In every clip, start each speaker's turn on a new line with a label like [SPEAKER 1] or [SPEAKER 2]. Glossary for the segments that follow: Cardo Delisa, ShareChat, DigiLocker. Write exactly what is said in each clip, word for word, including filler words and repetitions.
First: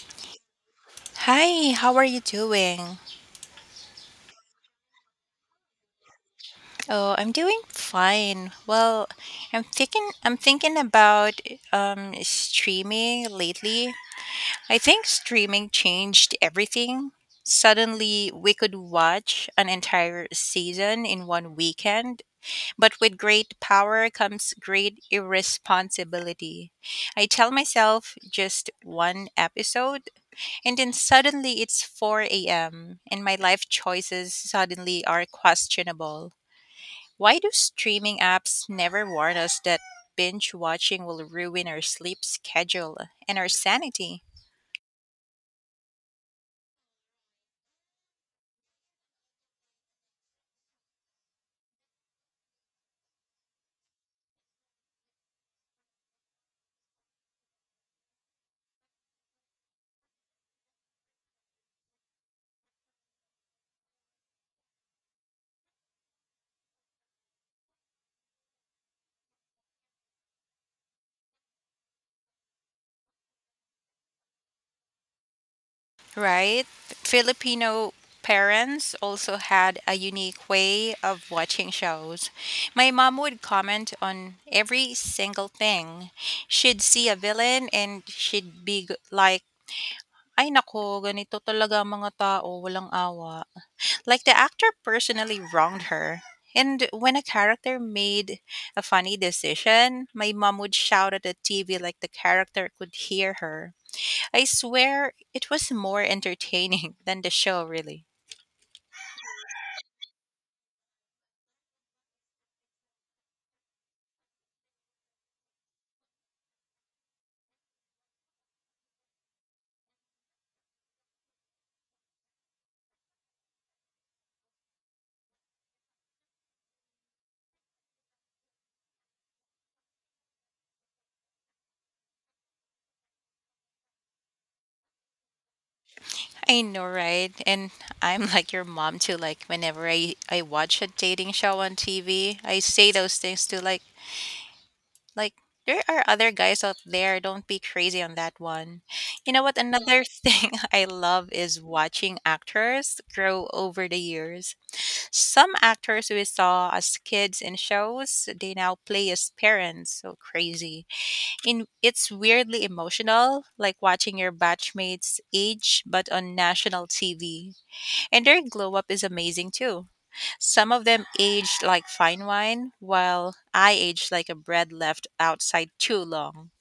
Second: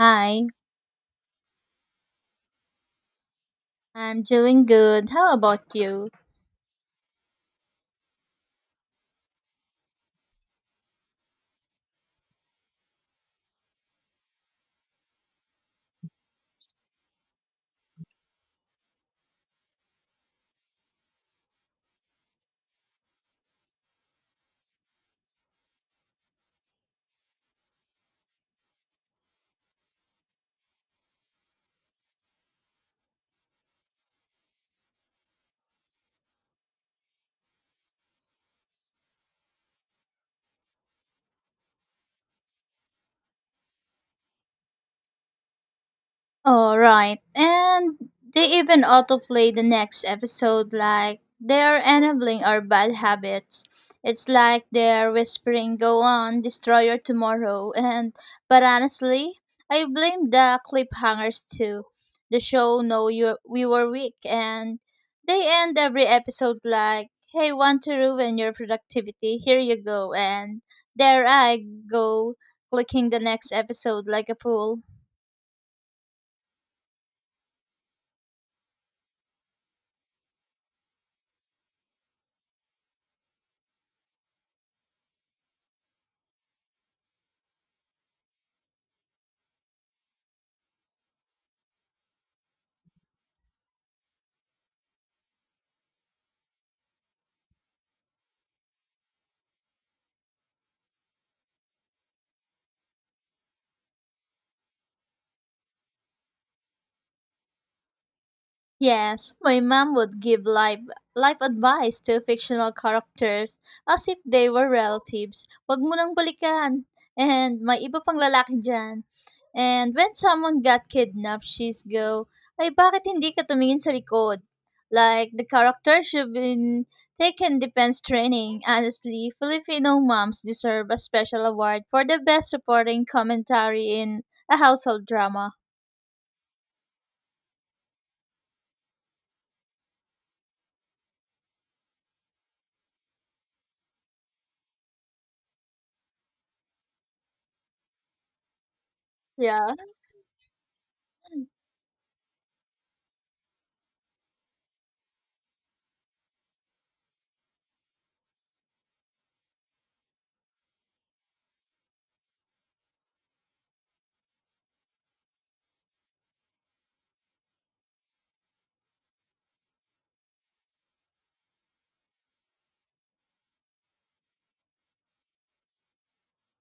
[SPEAKER 1] Hi,
[SPEAKER 2] Hi, how are you doing?
[SPEAKER 1] I'm doing good. How about you?
[SPEAKER 2] Oh, I'm doing fine. Well, I'm thinking I'm thinking about um streaming lately. I think streaming changed everything. Suddenly, we could watch an entire season in one weekend, but with great power comes great irresponsibility. I tell myself just one episode. And then suddenly it's four a m, and my life choices suddenly are questionable. Why do streaming apps never warn us that binge watching will ruin our sleep schedule and our sanity?
[SPEAKER 1] All right. And they even autoplay the next episode like they're enabling our bad habits. It's like they're whispering, go on, destroy your tomorrow. And, but honestly, I blame the cliffhangers too. The show know you we were weak and they end every episode like, hey, want to ruin your productivity? Here you go. And there I go clicking the next episode like a fool.
[SPEAKER 2] Right? Filipino parents also had a unique way of watching shows. My mom would comment on every single thing. She'd see a villain and she'd be g- like, Ay naku, ganito talaga ang mga tao, walang awa. Like, the actor personally wronged her. And when a character made a funny decision, my mom would shout at the T V like the character could hear her. I swear it was more entertaining than the show, really.
[SPEAKER 1] Yes, my mom would give life life advice to fictional characters as if they were relatives. Wag mo nang balikan. And may iba pang lalaki dyan. And when someone got kidnapped, she's go, ay bakit hindi ka tumingin sa likod? Like, the character should be taken defense training. Honestly, Filipino moms deserve a special award for the best supporting commentary in a household drama.
[SPEAKER 2] I know, right? And I'm like your mom too. Like, whenever I, I watch a dating show on T V, I say those things to like Like there are other guys out there, don't be crazy on that one. You know what?
[SPEAKER 1] Yeah.
[SPEAKER 2] Another thing I love is watching actors grow over the years. Some actors we saw as kids in shows, they now play as parents. So crazy. In it's weirdly emotional, like watching your batchmates age but on national T V. And their glow up is amazing too. Some of them aged like fine wine, while I aged like a bread left outside too long.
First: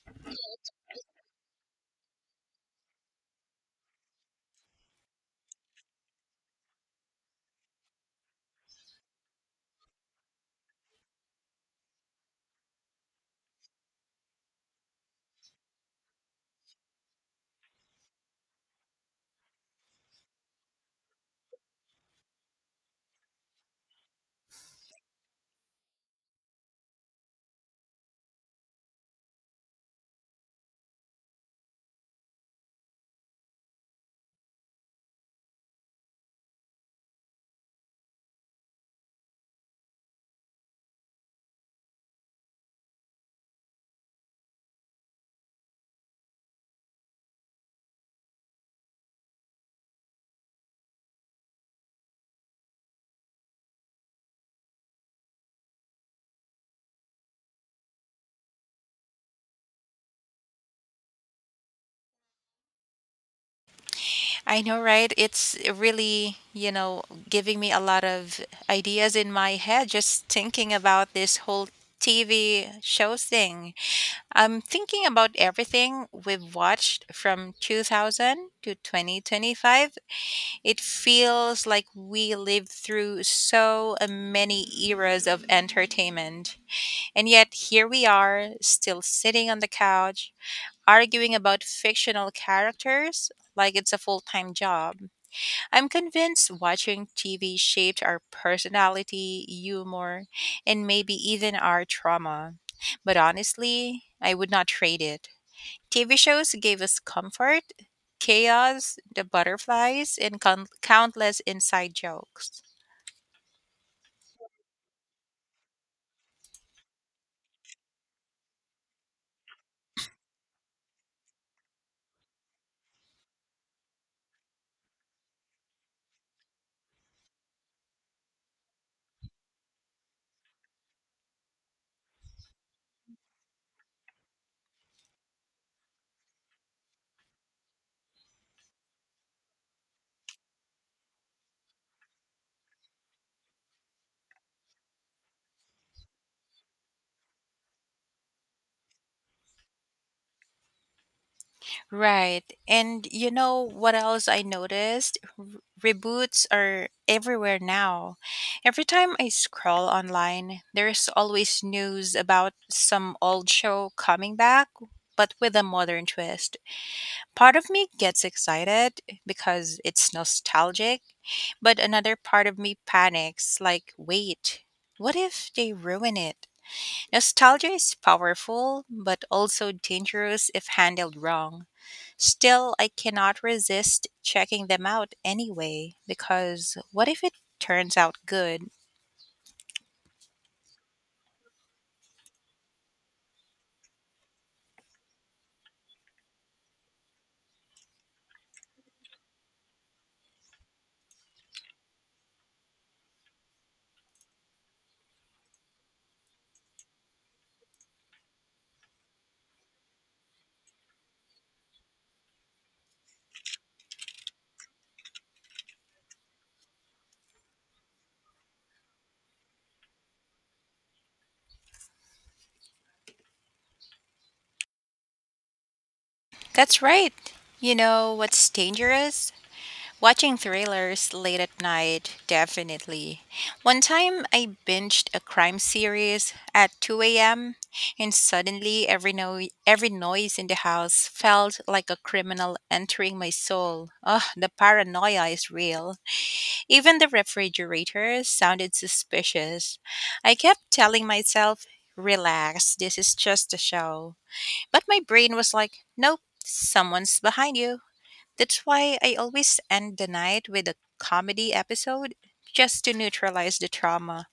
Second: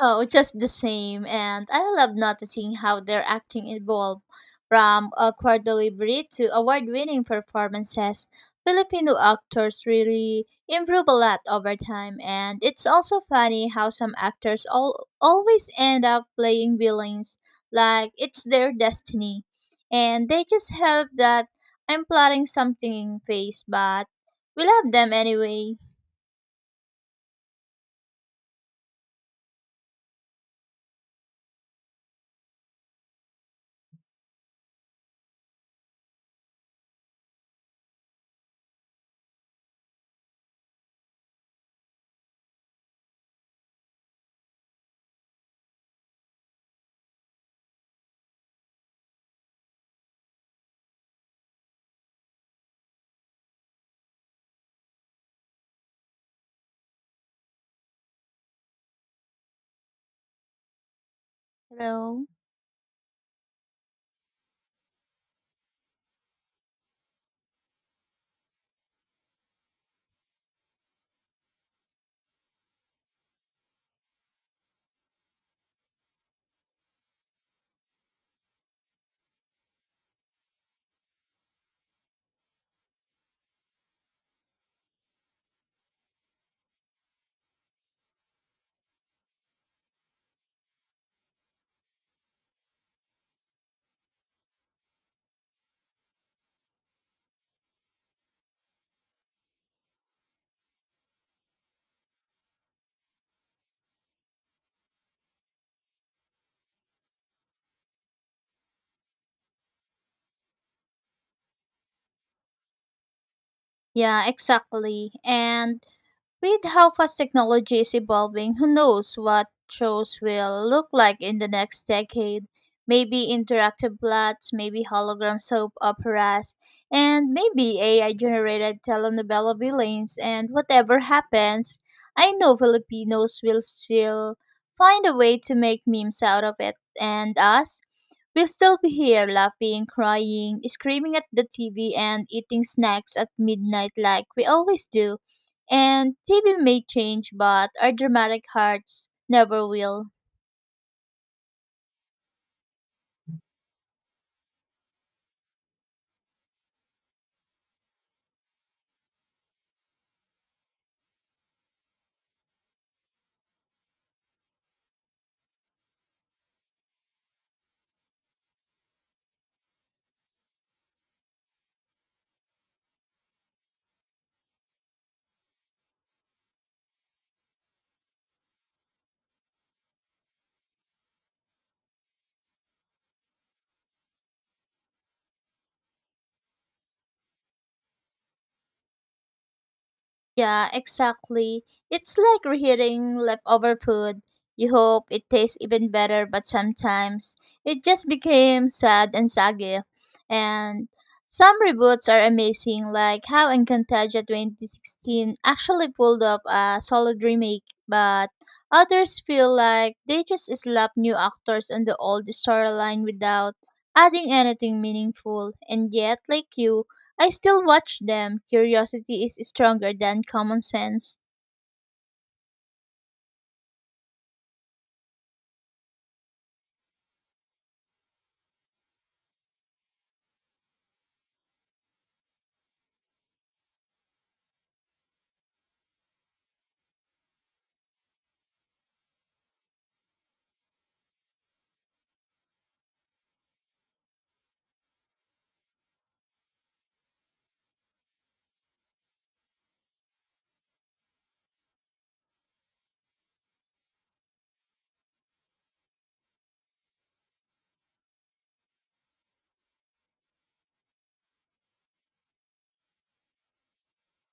[SPEAKER 1] Oh, just the same. And I love noticing how their acting evolved from awkward delivery to award winning performances. Filipino actors really improve a lot over time, and it's also funny how some actors all, always end up playing villains like it's their destiny. And they just have that I'm plotting something face, but we love them anyway. Hello?
[SPEAKER 2] I know, right? It's really, you know, giving me a lot of ideas in my head just thinking about this whole T V show thing. I'm thinking about everything we've watched from two thousand to twenty twenty-five. It feels like we lived through so many eras of entertainment. And yet, here we are, still sitting on the couch, arguing about fictional characters like it's a full time job. I'm convinced watching T V shaped our personality, humor, and maybe even our trauma. But honestly, I would not trade it. T V shows gave us comfort, chaos, the butterflies, and con- countless inside jokes.
[SPEAKER 1] Yeah, exactly. And with how fast technology is evolving, who knows what shows will look like in the next decade? Maybe interactive plots, maybe hologram soap operas, and maybe A I generated telenovela villains. And whatever happens, I know Filipinos will still find a way to make memes out of it. And us? We'll still be here laughing, crying, screaming at the T V, and eating snacks at midnight like we always do. And T V may change, but our dramatic hearts never will.
[SPEAKER 2] Right. And you know what else I noticed? R- reboots are everywhere now. Every time I scroll online, there's always news about some old show coming back, but with a modern twist. Part of me gets excited because it's nostalgic, but another part of me panics like, wait, what if they ruin it? Nostalgia is powerful, but also dangerous if handled wrong. Still, I cannot resist checking them out anyway, because what if it turns out good?
[SPEAKER 1] Yeah, exactly. It's like reheating leftover food. You hope it tastes even better, but sometimes it just became sad and soggy. And some reboots are amazing, like how Encantaja twenty sixteen actually pulled off a solid remake, but others feel like they just slapped new actors on the old storyline without adding anything meaningful. And yet, like you, I still watch them. Curiosity is stronger than common sense.
[SPEAKER 2] That's right. You know what's dangerous? Watching thrillers late at night, definitely. One time I binged a crime series at two a m, and suddenly every, no- every noise in the house felt like a criminal entering my soul. Ugh, the paranoia is real. Even the refrigerator sounded suspicious. I kept telling myself, relax, this is just a show. But my brain was like, nope, someone's behind you. That's why I always end the night with a comedy episode just to neutralize the trauma.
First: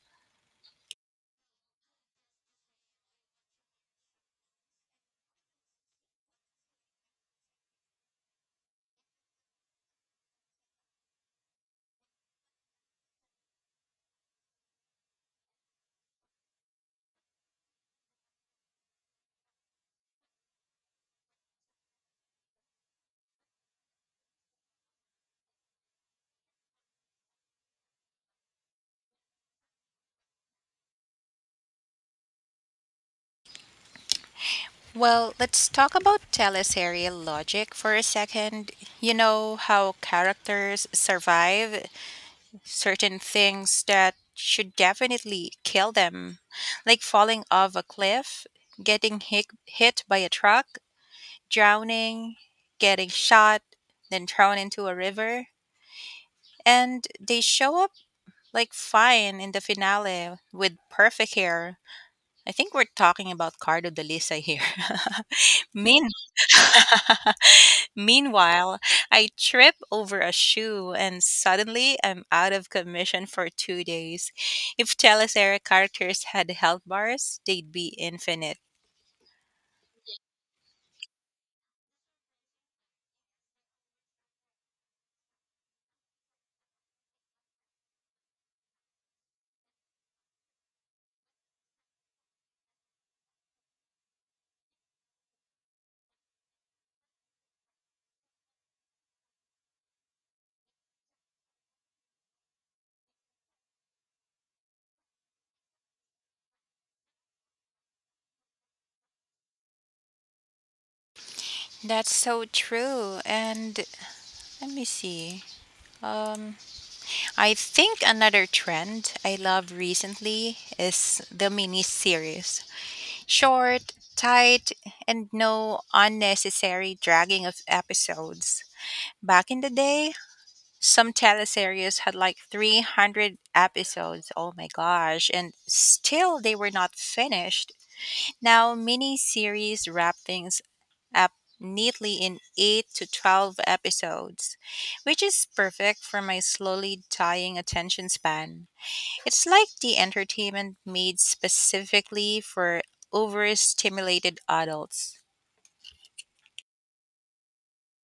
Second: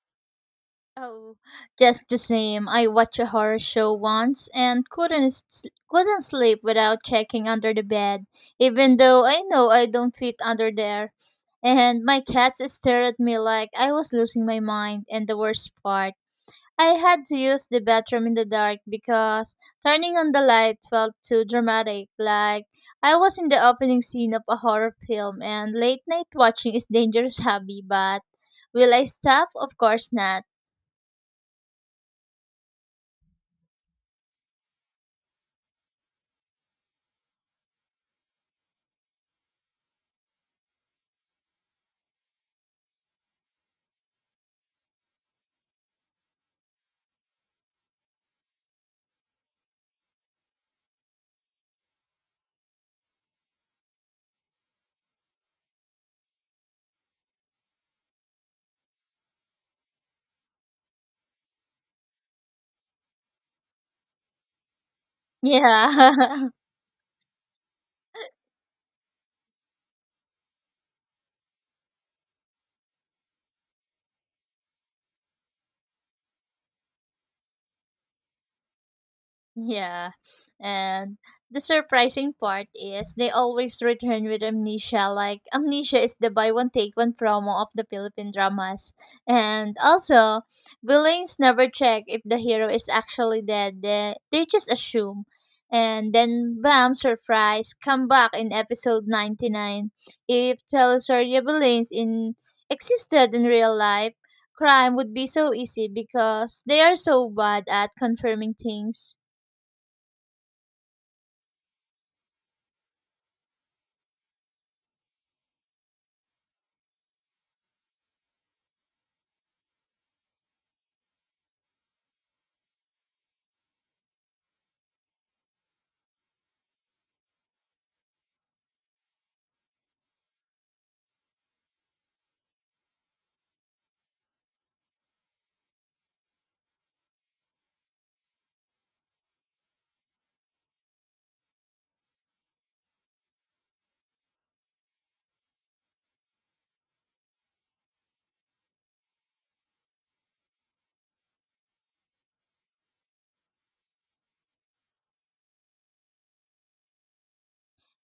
[SPEAKER 1] Oh, just the same. I watched a horror show once and couldn't s- couldn't sleep without checking under the bed, even though I know I don't fit under there. And my cats stared at me like I was losing my mind. And the worst part, I had to use the bathroom in the dark because turning on the light felt too dramatic, like I was in the opening scene of a horror film, and late night watching is dangerous hobby, but will I stop? Of course not.
[SPEAKER 2] Well, let's talk about teleserial logic for a second. You know how characters survive certain things that should definitely kill them, like falling off a cliff, getting hit, hit by a truck, drowning, getting shot, then thrown into a river. And they show up like fine in the finale with perfect hair. I think we're talking about Cardo Delisa here. mean
[SPEAKER 1] Yeah.
[SPEAKER 2] Meanwhile, I trip over a shoe and suddenly I'm out of commission for two days. If Telesera characters had health bars, they'd be infinite.
[SPEAKER 1] Yeah. And the surprising part is they always return with Amnesia. Like, Amnesia is the buy one take one promo of the Philippine dramas. And also, villains never check if the hero is actually dead. They, they just assume. And then, bam, surprise, come back in episode ninety-nine. If Telesoria villains in existed in real life, crime would be so easy because they are so bad at confirming things.
[SPEAKER 2] That's so true. And let me see. Um, I think another trend I love recently is the mini series. Short, tight, and no unnecessary dragging of episodes. Back in the day, some teleseries had like three hundred episodes. Oh my gosh. And still they were not finished. Now, miniseries wrap things up neatly in eight to twelve episodes, which is perfect for my slowly dying attention span. It's like the entertainment made specifically for overstimulated adults.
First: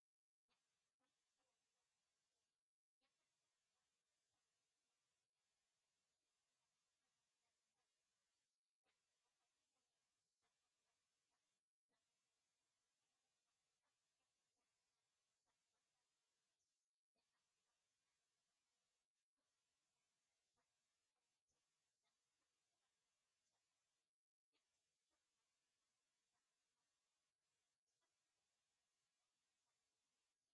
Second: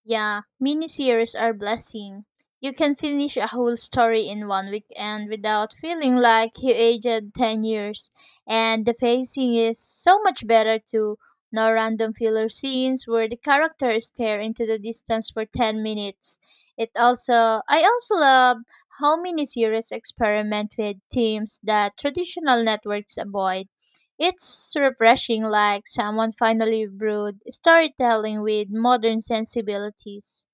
[SPEAKER 1] Yeah, miniseries are blessing. You can finish a whole story in one weekend without feeling like you aged ten years. And the pacing is so much better too. No random filler scenes where the characters stare into the distance for ten minutes. It also, I also love how miniseries experiment with themes that traditional networks avoid. It's refreshing, like someone finally brewed storytelling with modern sensibilities.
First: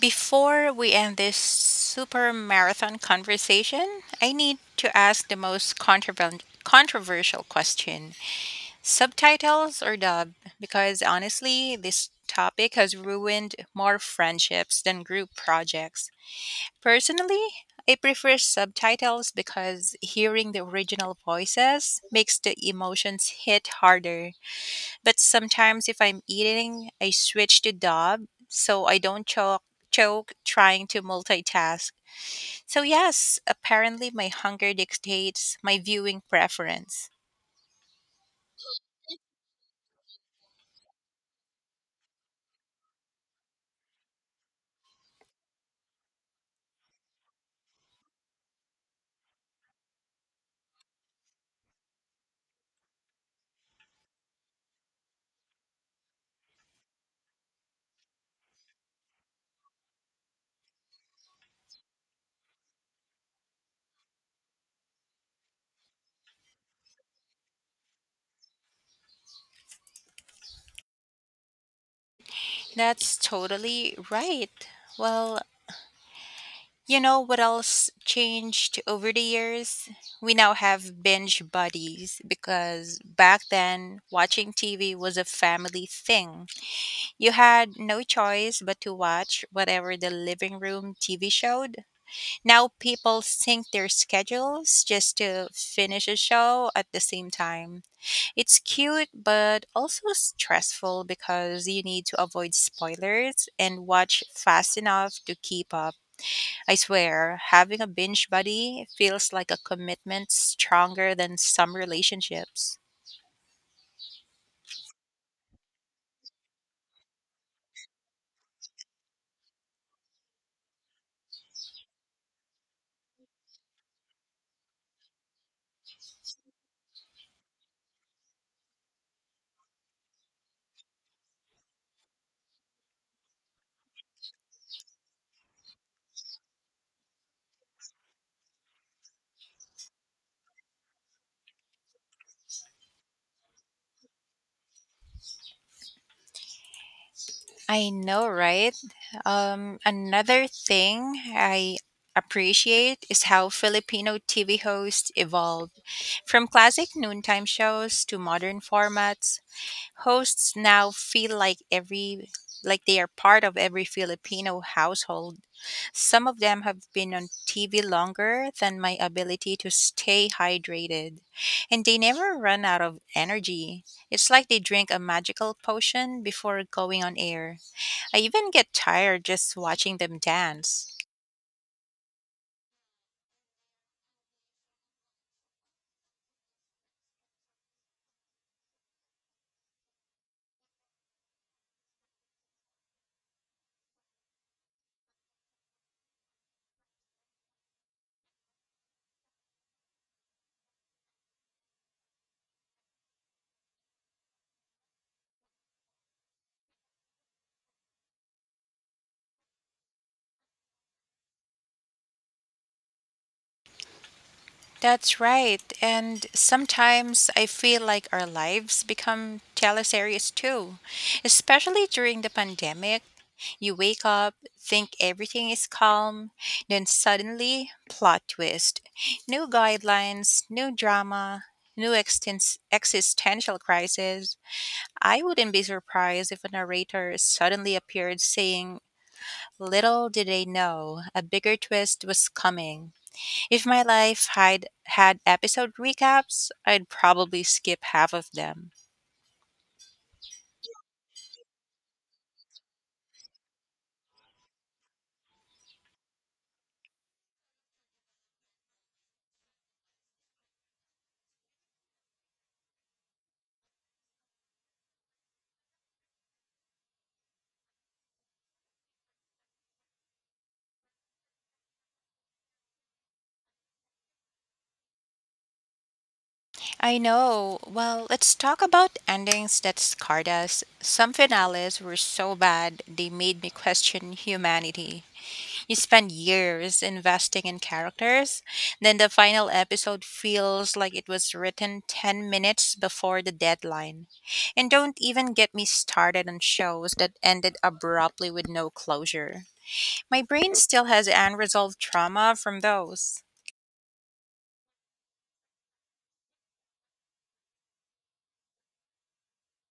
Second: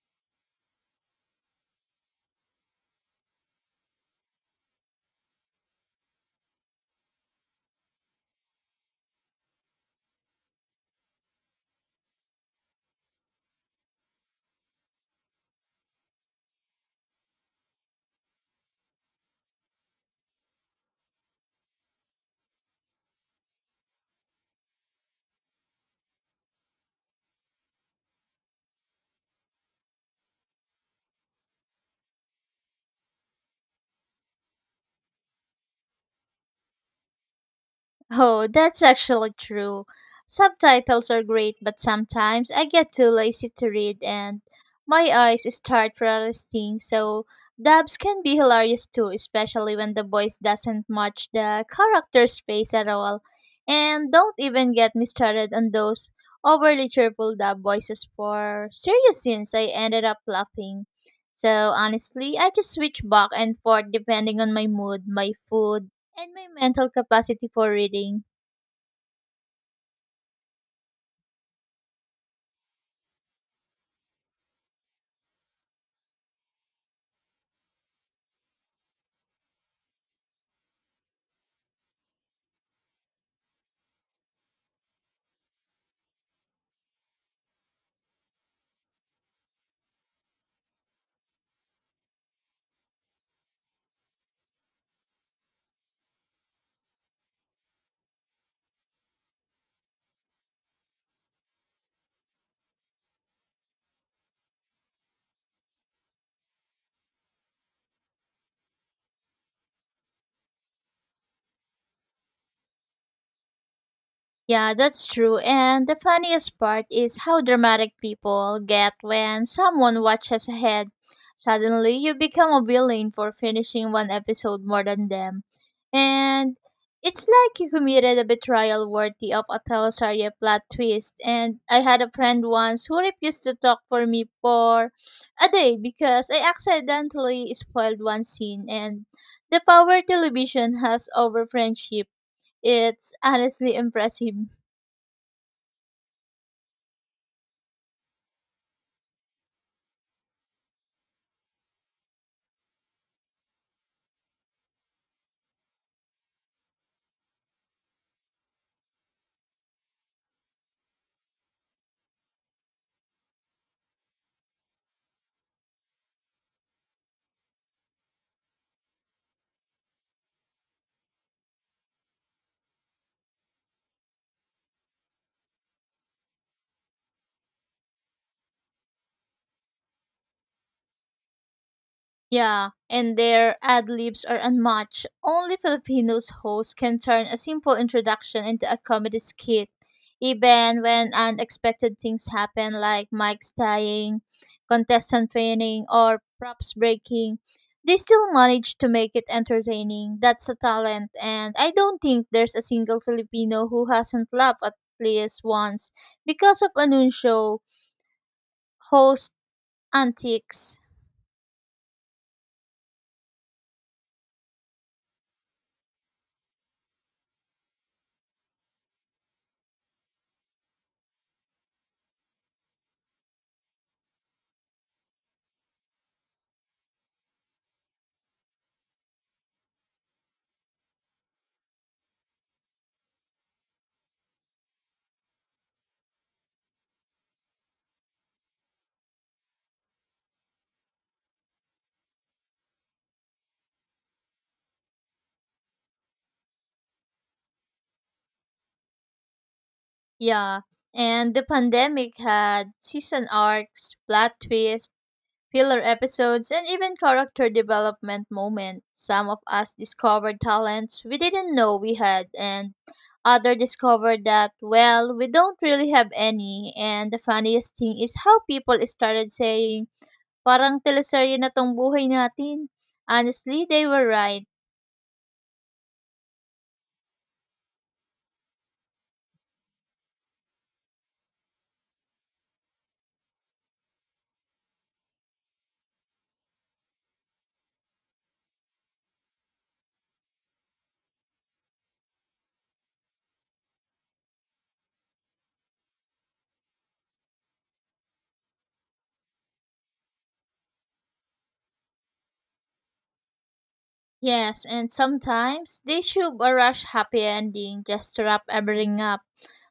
[SPEAKER 2] Before we end this super marathon conversation, I need to ask the most controver- controversial question, subtitles or dub? Because honestly, this topic has ruined more friendships than group projects. Personally, I prefer subtitles because hearing the original voices makes the emotions hit harder. But sometimes if I'm eating, I switch to dub so I don't choke choke trying to multitask. So yes, apparently my hunger dictates my viewing preference.
[SPEAKER 1] Oh, that's actually true. Subtitles are great, but sometimes I get too lazy to read and my eyes start resting, so dubs can be hilarious too, especially when the voice doesn't match the character's face at all. And don't even get me started on those overly cheerful dub voices for serious scenes. I ended up laughing. So honestly, I just switch back and forth depending on my mood, my food, and my mental capacity for reading.
[SPEAKER 2] That's totally right. Well, you know what else changed over the years? We now have binge buddies because back then watching T V was a family thing. You had no choice but to watch whatever the living room T V showed. Now people sync their schedules just to finish a show at the same time. It's cute, but also stressful because you need to avoid spoilers and watch fast enough to keep up. I swear, having a binge buddy feels like a commitment stronger than some relationships.
[SPEAKER 1] Yeah, that's true. And the funniest part is how dramatic people get when someone watches ahead. Suddenly, you become a villain for finishing one episode more than them. And it's like you committed a betrayal worthy of a teleserie plot twist. And I had a friend once who refused to talk for me for a day because I accidentally spoiled one scene. And the power television has over friendship, it's honestly impressive.
[SPEAKER 2] I know, right? Um, another thing I appreciate is how Filipino T V hosts evolved. From classic noontime shows to modern formats, hosts now feel like every like they are part of every Filipino household. Some of them have been on T V longer than my ability to stay hydrated, and they never run out of energy. It's like they drink a magical potion before going on air. I even get tired just watching them dance.
[SPEAKER 1] Yeah, and their ad libs are unmatched. Only Filipinos hosts can turn a simple introduction into a comedy skit. Even when unexpected things happen, like mics dying, contestant training, or props breaking, they still manage to make it entertaining. That's a talent, and I don't think there's a single Filipino who hasn't laughed at least once because of Anuncio host antics.
[SPEAKER 2] That's right. And sometimes I feel like our lives become teleseries too. Especially during the pandemic, you wake up, think everything is calm, then suddenly, plot twist. New guidelines, new drama, new extens- existential crisis. I wouldn't be surprised if a narrator suddenly appeared saying, little did they know, a bigger twist was coming. If my life had had episode recaps, I'd probably skip half of them.
[SPEAKER 1] Yeah, and the pandemic had season arcs, plot twists, filler episodes, and even character development moments. Some of us discovered talents we didn't know we had, and other discovered that, well, we don't really have any. And the funniest thing is how people started saying, parang teleserye na tong buhay natin. Honestly, they were right.
[SPEAKER 2] I know. Well, let's talk about endings that scarred us. Some finales were so bad they made me question humanity. You spend years investing in characters, then the final episode feels like it was written ten minutes before the deadline. And don't even get me started on shows that ended abruptly with no closure. My brain still has unresolved trauma from those.
[SPEAKER 1] Yes, and sometimes they shove a rush happy ending just to wrap everything up.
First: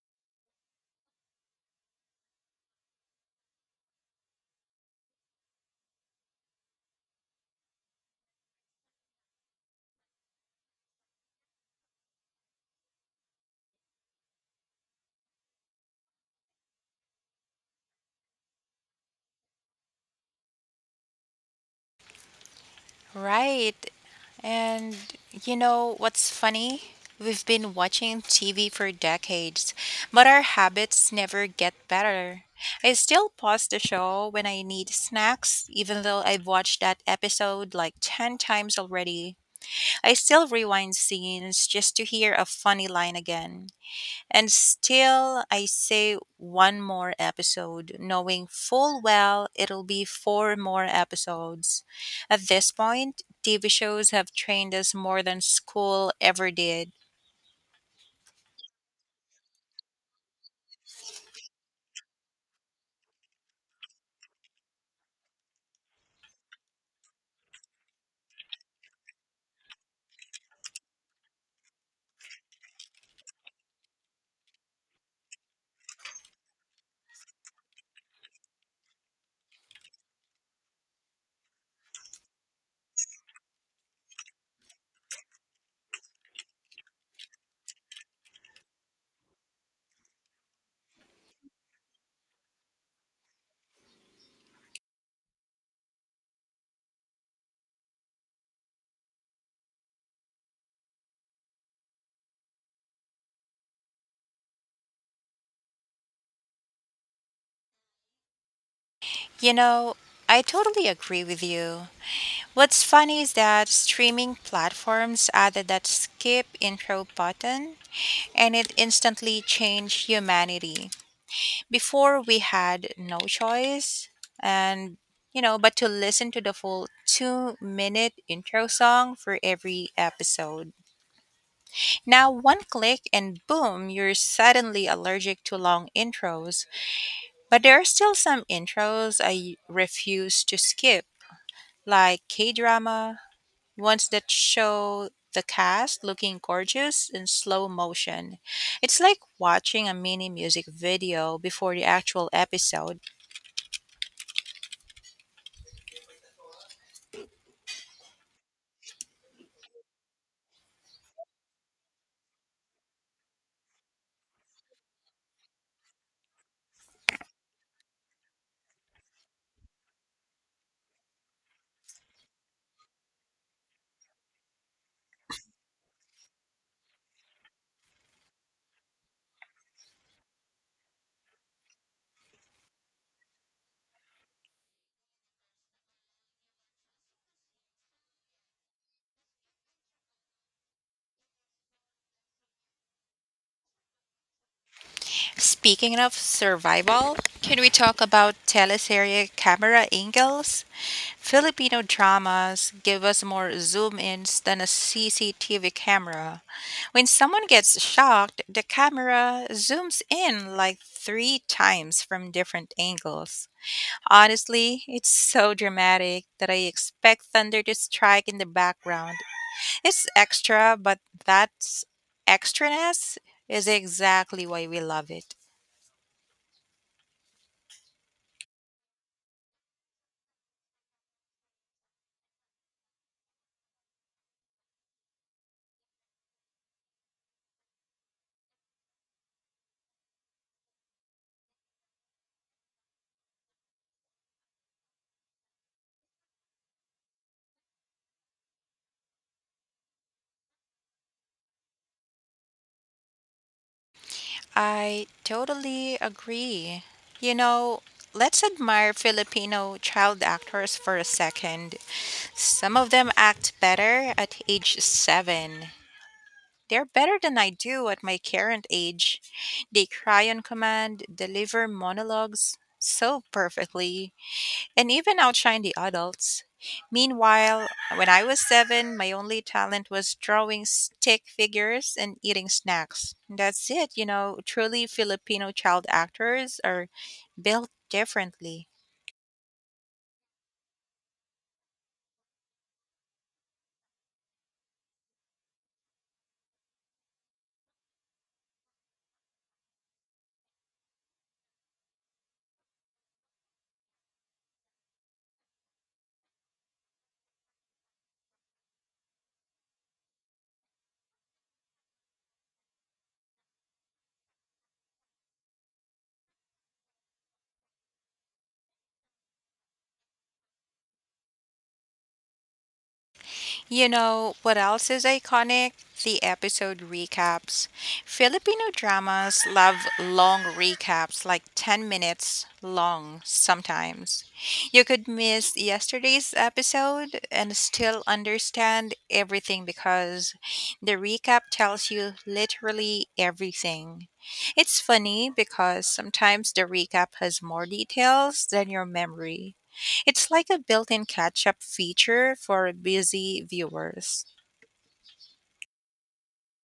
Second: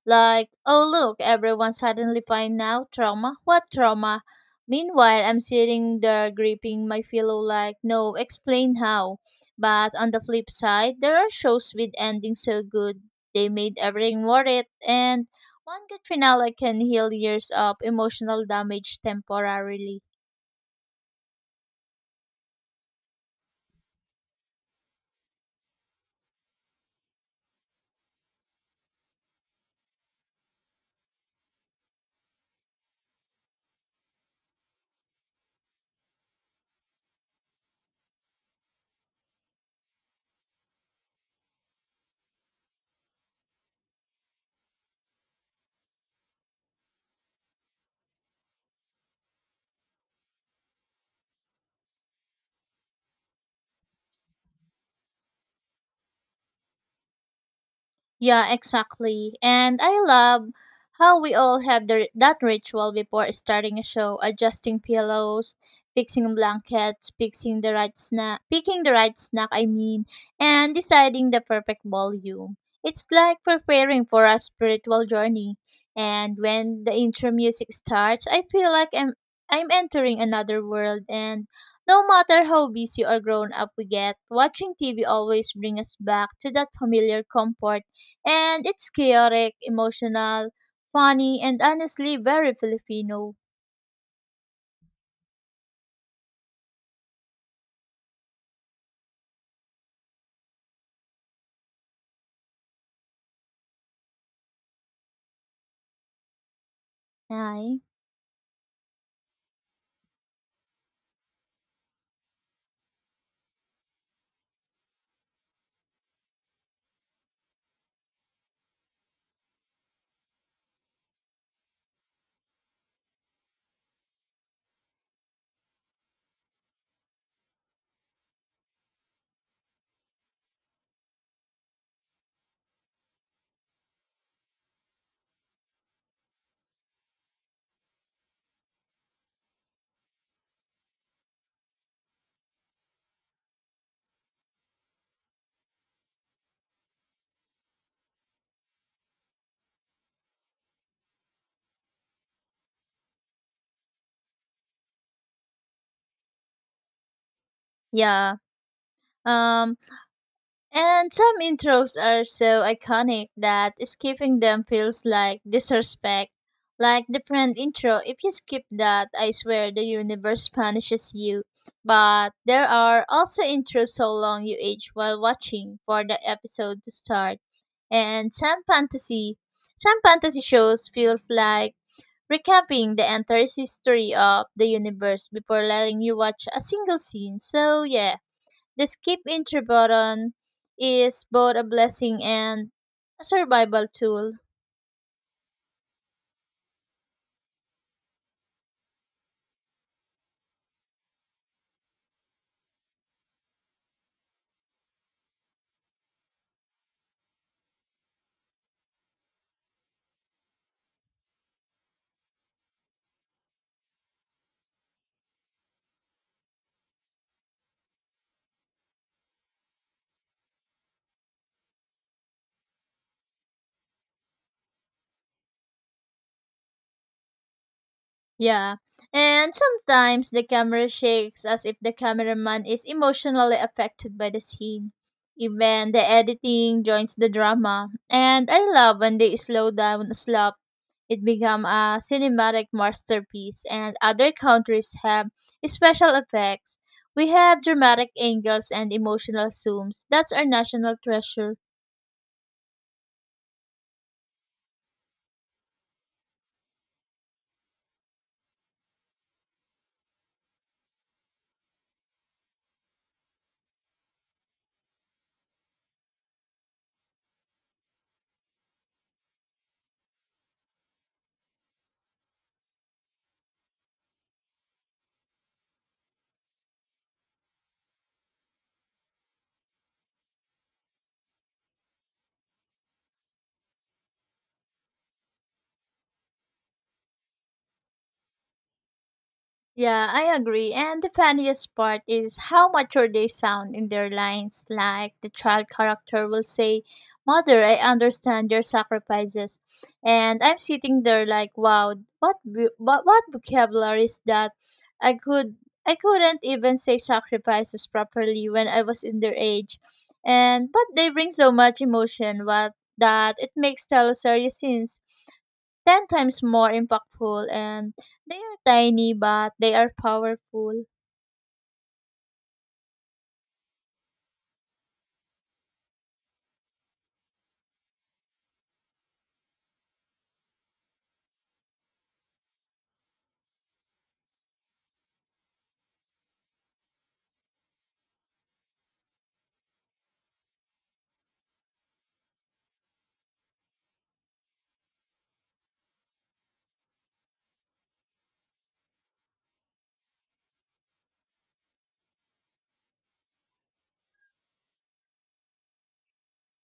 [SPEAKER 1] Like, oh look, everyone suddenly find out trauma. What trauma? Meanwhile, I'm sitting there gripping my pillow like, no, explain how. But on the flip side, there are shows with endings so good they made everything worth it, and one good finale can heal years of emotional damage temporarily.
[SPEAKER 2] Right. And you know what's funny? We've been watching T V for decades, but our habits never get better. I still pause the show when I need snacks, even though I've watched that episode like ten times already. I still rewind scenes just to hear a funny line again. And still, I say one more episode, knowing full well it'll be four more episodes. At this point, T V shows have trained us more than school ever did.
[SPEAKER 1] Yeah, exactly. And I love how we all have the, that ritual before starting a show, adjusting pillows, fixing blankets, fixing the right snack, picking the right snack, I mean, and deciding the perfect volume. It's like preparing for a spiritual journey. And when the intro music starts, I feel like I'm I'm entering another world, and no matter how busy or grown up we get, watching T V always brings us back to that familiar comfort, and it's chaotic, emotional, funny, and honestly very Filipino. Ay.
[SPEAKER 2] You know, I totally agree with you. What's funny is that streaming platforms added that skip intro button and it instantly changed humanity. Before we had no choice and you know, but to listen to the full two minute intro song for every episode. Now, one click and boom, you're suddenly allergic to long intros. But there are still some intros I refuse to skip, like K drama, ones that show the cast looking gorgeous in slow motion. It's like watching a mini music video before the actual episode.
[SPEAKER 1] Yeah. Um, and some intros are so iconic that skipping them feels like disrespect. Like the friend intro, if you skip that, I swear the universe punishes you. But there are also intros so long you age while watching for the episode to start. And some fantasy, some fantasy shows feels like recapping the entire history of the universe before letting you watch a single scene. So, yeah, the skip intro button is both a blessing and a survival tool.
[SPEAKER 2] Speaking of survival, can we talk about teleserye camera angles? Filipino dramas give us more zoom ins than a C C T V camera. When someone gets shocked, the camera zooms in like three times from different angles. Honestly, it's so dramatic that I expect thunder to strike in the background. It's extra, but that's extraness is exactly why we love it.
[SPEAKER 1] Yeah. And sometimes the camera shakes as if the cameraman is emotionally affected by the scene. Even the editing joins the drama. And I love when they slow down slop. It become a cinematic masterpiece and other countries have special effects. We have dramatic angles and emotional zooms. That's our national treasure.
[SPEAKER 2] I totally agree. You know, let's admire Filipino child actors for a second. Some of them act better at age seven. They're better than I do at my current age. They cry on command, deliver monologues so perfectly and even outshine the adults. Meanwhile, when I was seven, my only talent was drawing stick figures and eating snacks. That's it, you know, truly Filipino child actors are built differently.
[SPEAKER 1] Yeah, I agree. And the funniest part is how mature they sound in their lines. Like the child character will say, mother, I understand your sacrifices. And I'm sitting there like, wow, what vo- what, what vocabulary is that? I could I couldn't even say sacrifices properly when I was in their age. And but they bring so much emotion what that it makes teleseries scenes ten times more impactful and they are tiny but they are powerful.
[SPEAKER 2] You know what else is iconic? The episode recaps. Filipino dramas love long recaps, like ten minutes long sometimes. You could miss yesterday's episode and still understand everything because the recap tells you literally everything. It's funny because sometimes the recap has more details than your memory. It's like a built in catch up feature for busy viewers.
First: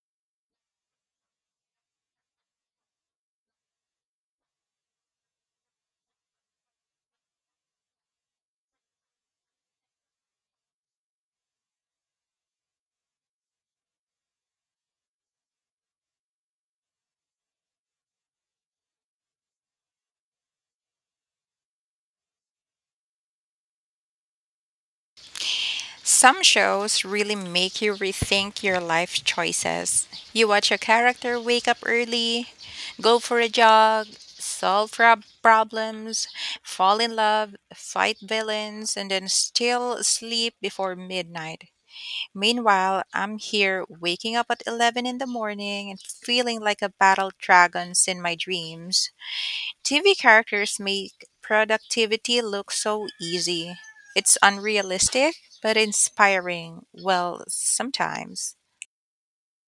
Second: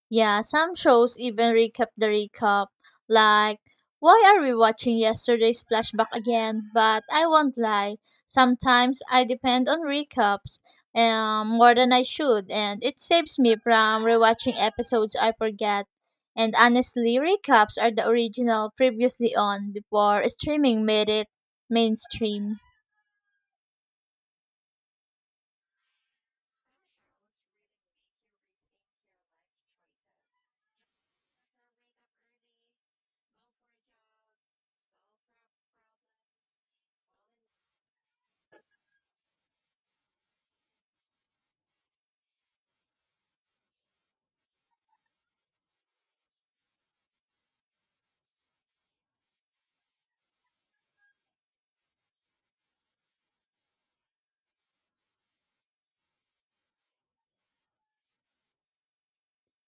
[SPEAKER 1] Yeah, some shows even recap the recap like why are we watching yesterday's flashback again? But I won't lie, sometimes I depend on recaps um, more than I should and it saves me from rewatching episodes I forget. And honestly, recaps are the original previously on before streaming made it mainstream.
[SPEAKER 2] Some shows really make you rethink your life choices. You watch a character wake up early, go for a jog, solve prob- problems, fall in love, fight villains, and then still sleep before midnight. Meanwhile, I'm here waking up at eleven in the morning and feeling like a battle dragons in my dreams. T V characters make productivity look so easy. It's unrealistic, but inspiring. Well, sometimes.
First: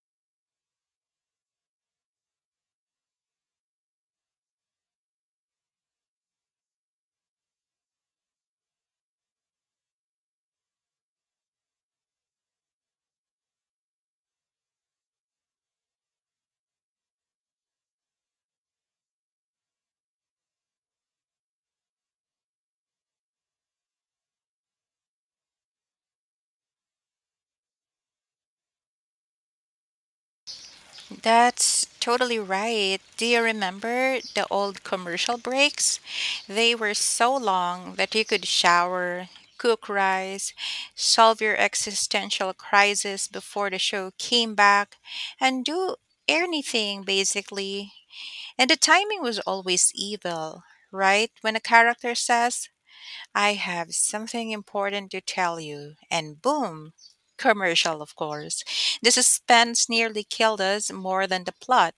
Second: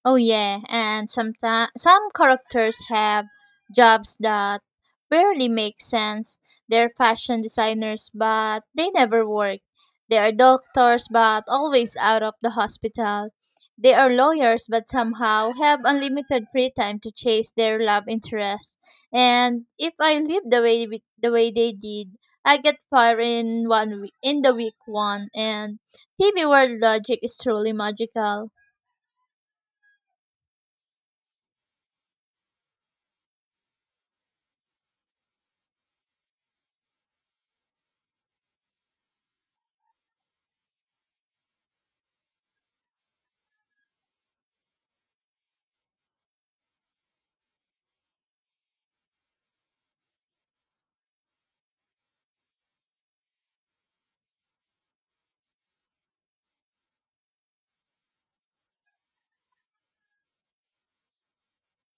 [SPEAKER 1] Oh yeah, and sometimes some characters have jobs that barely make sense. They're fashion designers, but they never work. They are doctors, but always out of the hospital. They are lawyers, but somehow have unlimited free time to chase their love interest. And if I live the way we- the way they did, I get fired in one we- in the week one. And T V world logic is truly magical.
[SPEAKER 2] That's totally right. Do you remember the old commercial breaks? They were so long that you could shower, cook rice, solve your existential crisis before the show came back, and do anything basically. And the timing was always evil, right? When a character says, I have something important to tell you, and boom, commercial, of course. The suspense nearly killed us more than the plot.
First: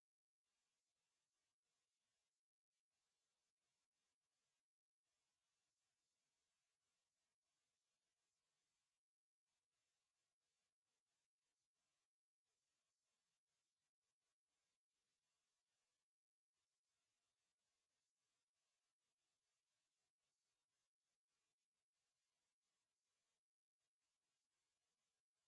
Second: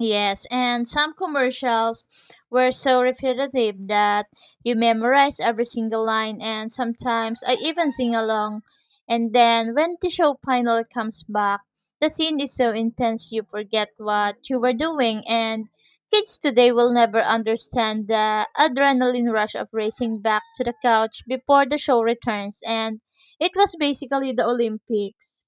[SPEAKER 1] Yes, and some commercials were so repetitive that you memorize every single line, and sometimes I even sing along. And then when the show finally comes back, the scene is so intense you forget what you were doing, and kids today will never understand the adrenaline rush of racing back to the couch before the show returns, and it was basically the Olympics.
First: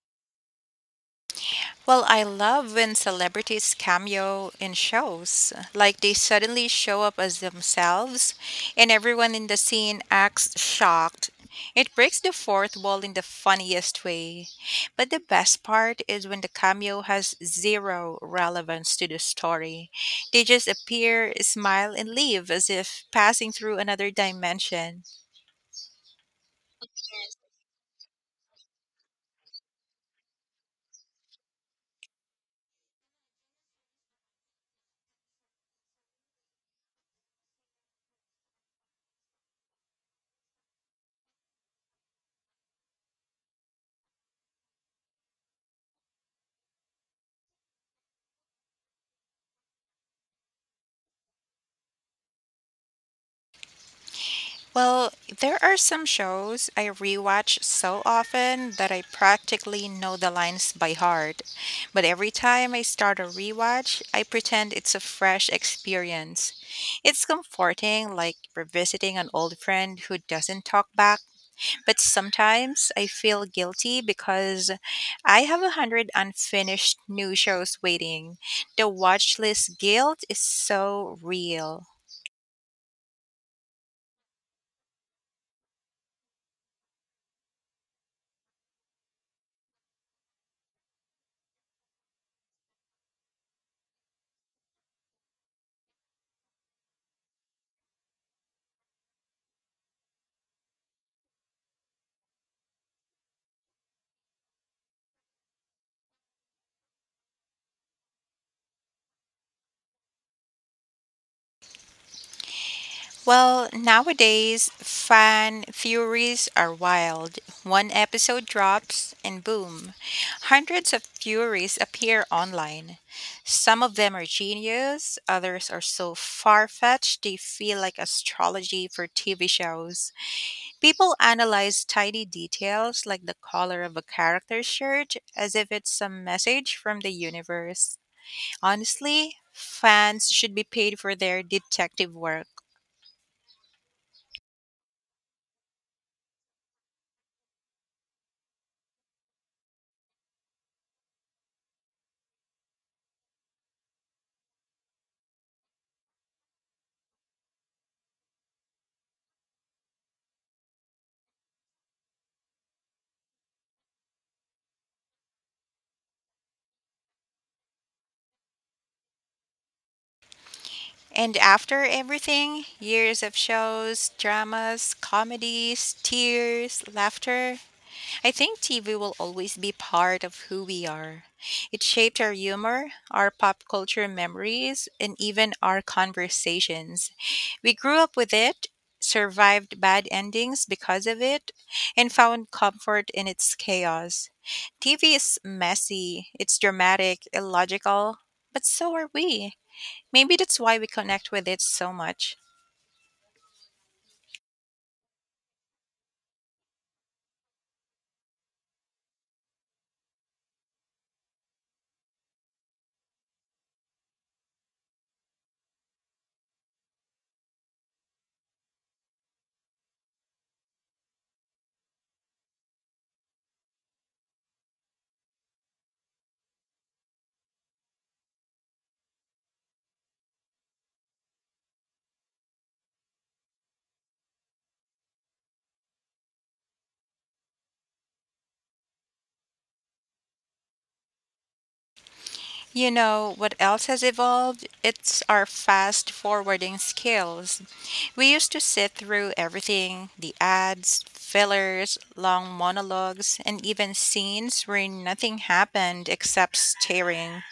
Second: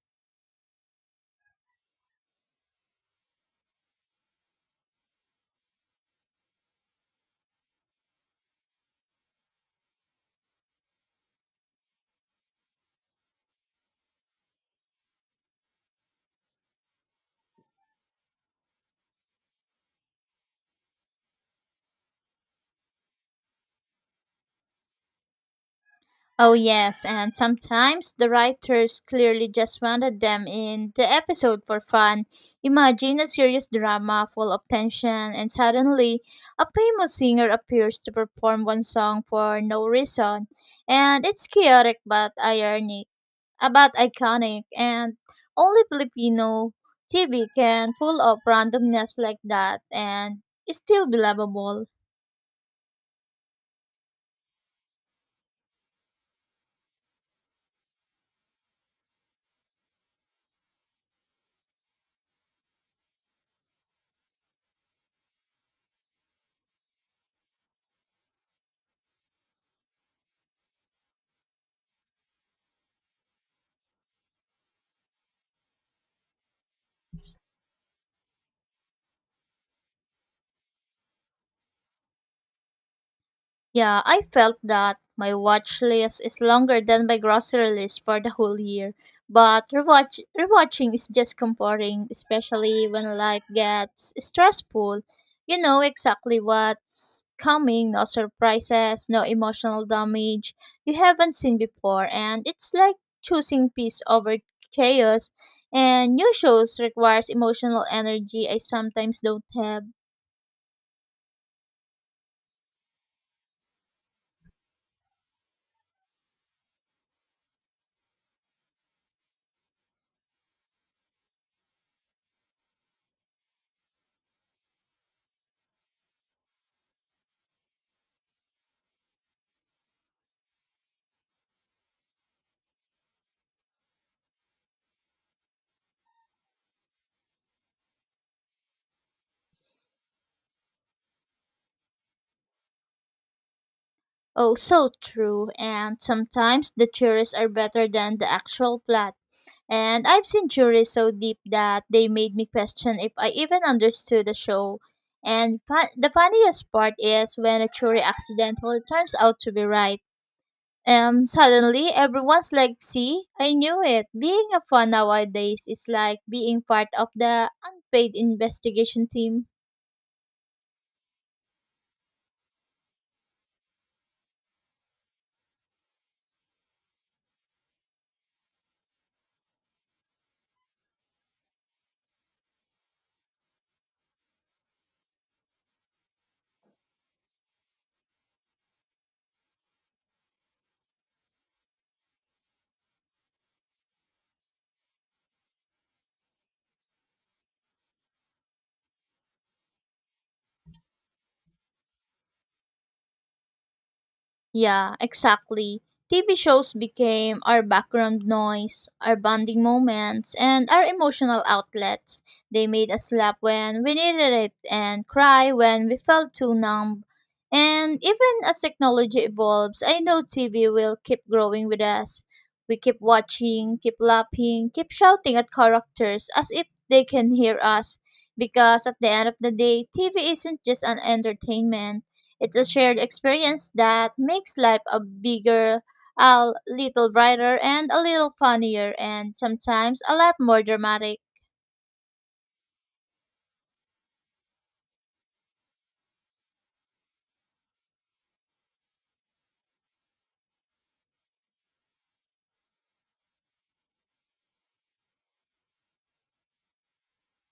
[SPEAKER 2] Well, I love when celebrities cameo in shows. Like they suddenly show up as themselves, and everyone in the scene acts shocked. It breaks the fourth wall in the funniest way. But the best part is when the cameo has zero relevance to the story. They just appear, smile, and leave as if passing through another dimension.
[SPEAKER 1] Oh, yes, and sometimes the writers clearly just wanted them in the episode for fun. Imagine a serious drama full of tension, and suddenly a famous singer appears to perform one song for no reason. And it's chaotic but ironic, uh, but iconic, and only Filipino T V can pull off randomness like that and it's still believable.
[SPEAKER 2] Well, there are some shows I rewatch so often that I practically know the lines by heart. But every time I start a rewatch, I pretend it's a fresh experience. It's comforting, like revisiting an old friend who doesn't talk back. But sometimes I feel guilty because I have a hundred unfinished new shows waiting. The watch list guilt is so real.
[SPEAKER 1] Yeah, I felt that my watch list is longer than my grocery list for the whole year. But rewatch rewatching is just comforting, especially when life gets stressful. You know exactly what's coming, no surprises, no emotional damage you haven't seen before, and it's like choosing peace over chaos. And new shows requires emotional energy I sometimes don't have.
[SPEAKER 2] Well, nowadays, fan theories are wild. One episode drops, and boom, hundreds of theories appear online. Some of them are genius, others are so far fetched they feel like astrology for T V shows. People analyze tiny details like the color of a character's shirt as if it's some message from the universe. Honestly, fans should be paid for their detective work.
[SPEAKER 1] Oh, so true. And sometimes the theories are better than the actual plot. And I've seen theories so deep that they made me question if I even understood the show. And fu- the funniest part is when a theory accidentally turns out to be right. Um, suddenly everyone's like, "See, I knew it." Being a fan nowadays is like being part of the unpaid investigation team.
[SPEAKER 2] And after everything, years of shows, dramas, comedies, tears, laughter, I think T V will always be part of who we are. It shaped our humor, our pop culture memories, and even our conversations. We grew up with it, survived bad endings because of it, and found comfort in its chaos. T V is messy, it's dramatic, illogical, but so are we. Maybe that's why we connect with it so much.
[SPEAKER 1] Yeah, exactly. T V shows became our background noise, our bonding moments, and our emotional outlets. They made us laugh when we needed it and cry when we felt too numb. And even as technology evolves, I know T V will keep growing with us. We keep watching, keep laughing, keep shouting at characters as if they can hear us. Because at the end of the day, T V isn't just an entertainment, it's a shared experience that makes life a bigger, a little brighter, and a little funnier, and sometimes a lot more dramatic.
[SPEAKER 2] You know, what else has evolved? It's our fast forwarding skills. We used to sit through everything, the ads, fillers, long monologues, and even scenes where nothing happened except staring.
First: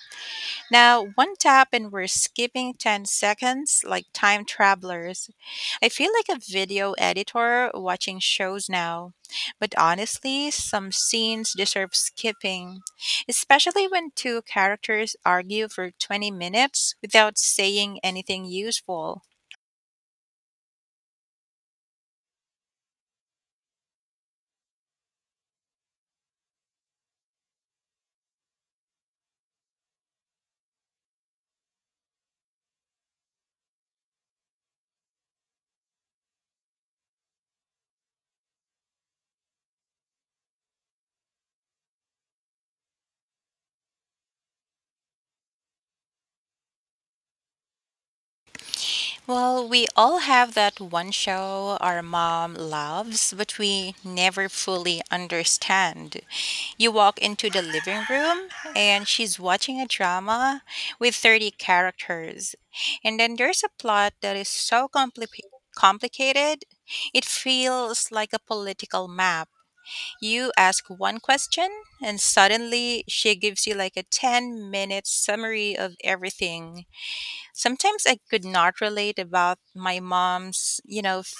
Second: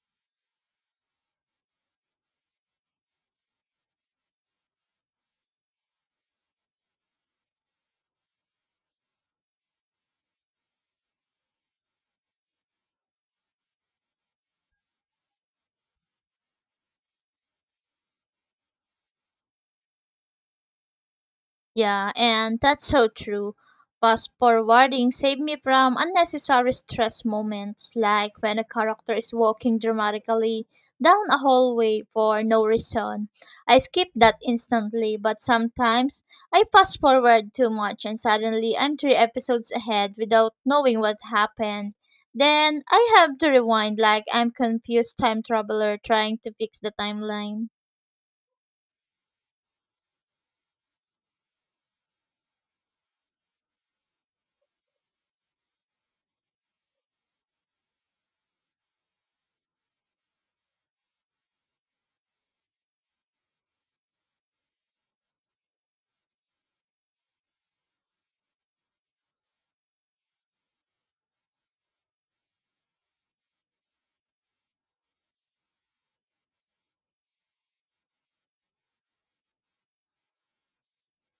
[SPEAKER 2] Now, one tap and we're skipping ten seconds like time travelers. I feel like a video editor watching shows now. But honestly, some scenes deserve skipping, especially when two characters argue for twenty minutes without saying anything useful.
[SPEAKER 1] Yeah, and that's so true. Fast forwarding saved me from unnecessary stress moments, like when a character is walking dramatically down a hallway for no reason. I skip that instantly, but sometimes I fast forward too much and suddenly I'm three episodes ahead without knowing what happened. Then I have to rewind like I'm confused time traveler trying to fix the timeline.
[SPEAKER 2] Well, we all have that one show our mom loves, but we never fully understand. You walk into the living room and she's watching a drama with thirty characters. And then there's a plot that is so complicated. Complicated, it feels like a political map. You ask one question, and suddenly she gives you like a ten minute summary of everything. Sometimes I could not relate about my mom's, you know, f-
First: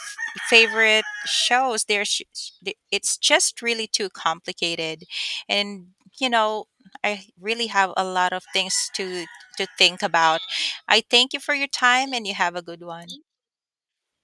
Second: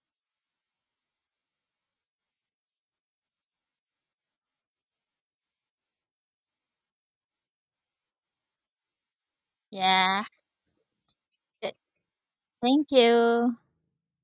[SPEAKER 2] favorite shows. There's sh- sh- the- It's just really too complicated, and you know, I really have a lot of things to to think
[SPEAKER 1] Yeah.
[SPEAKER 2] about. I thank you for your
[SPEAKER 1] Th-
[SPEAKER 2] time, and you have a good
[SPEAKER 1] Thank
[SPEAKER 2] one.
[SPEAKER 1] you.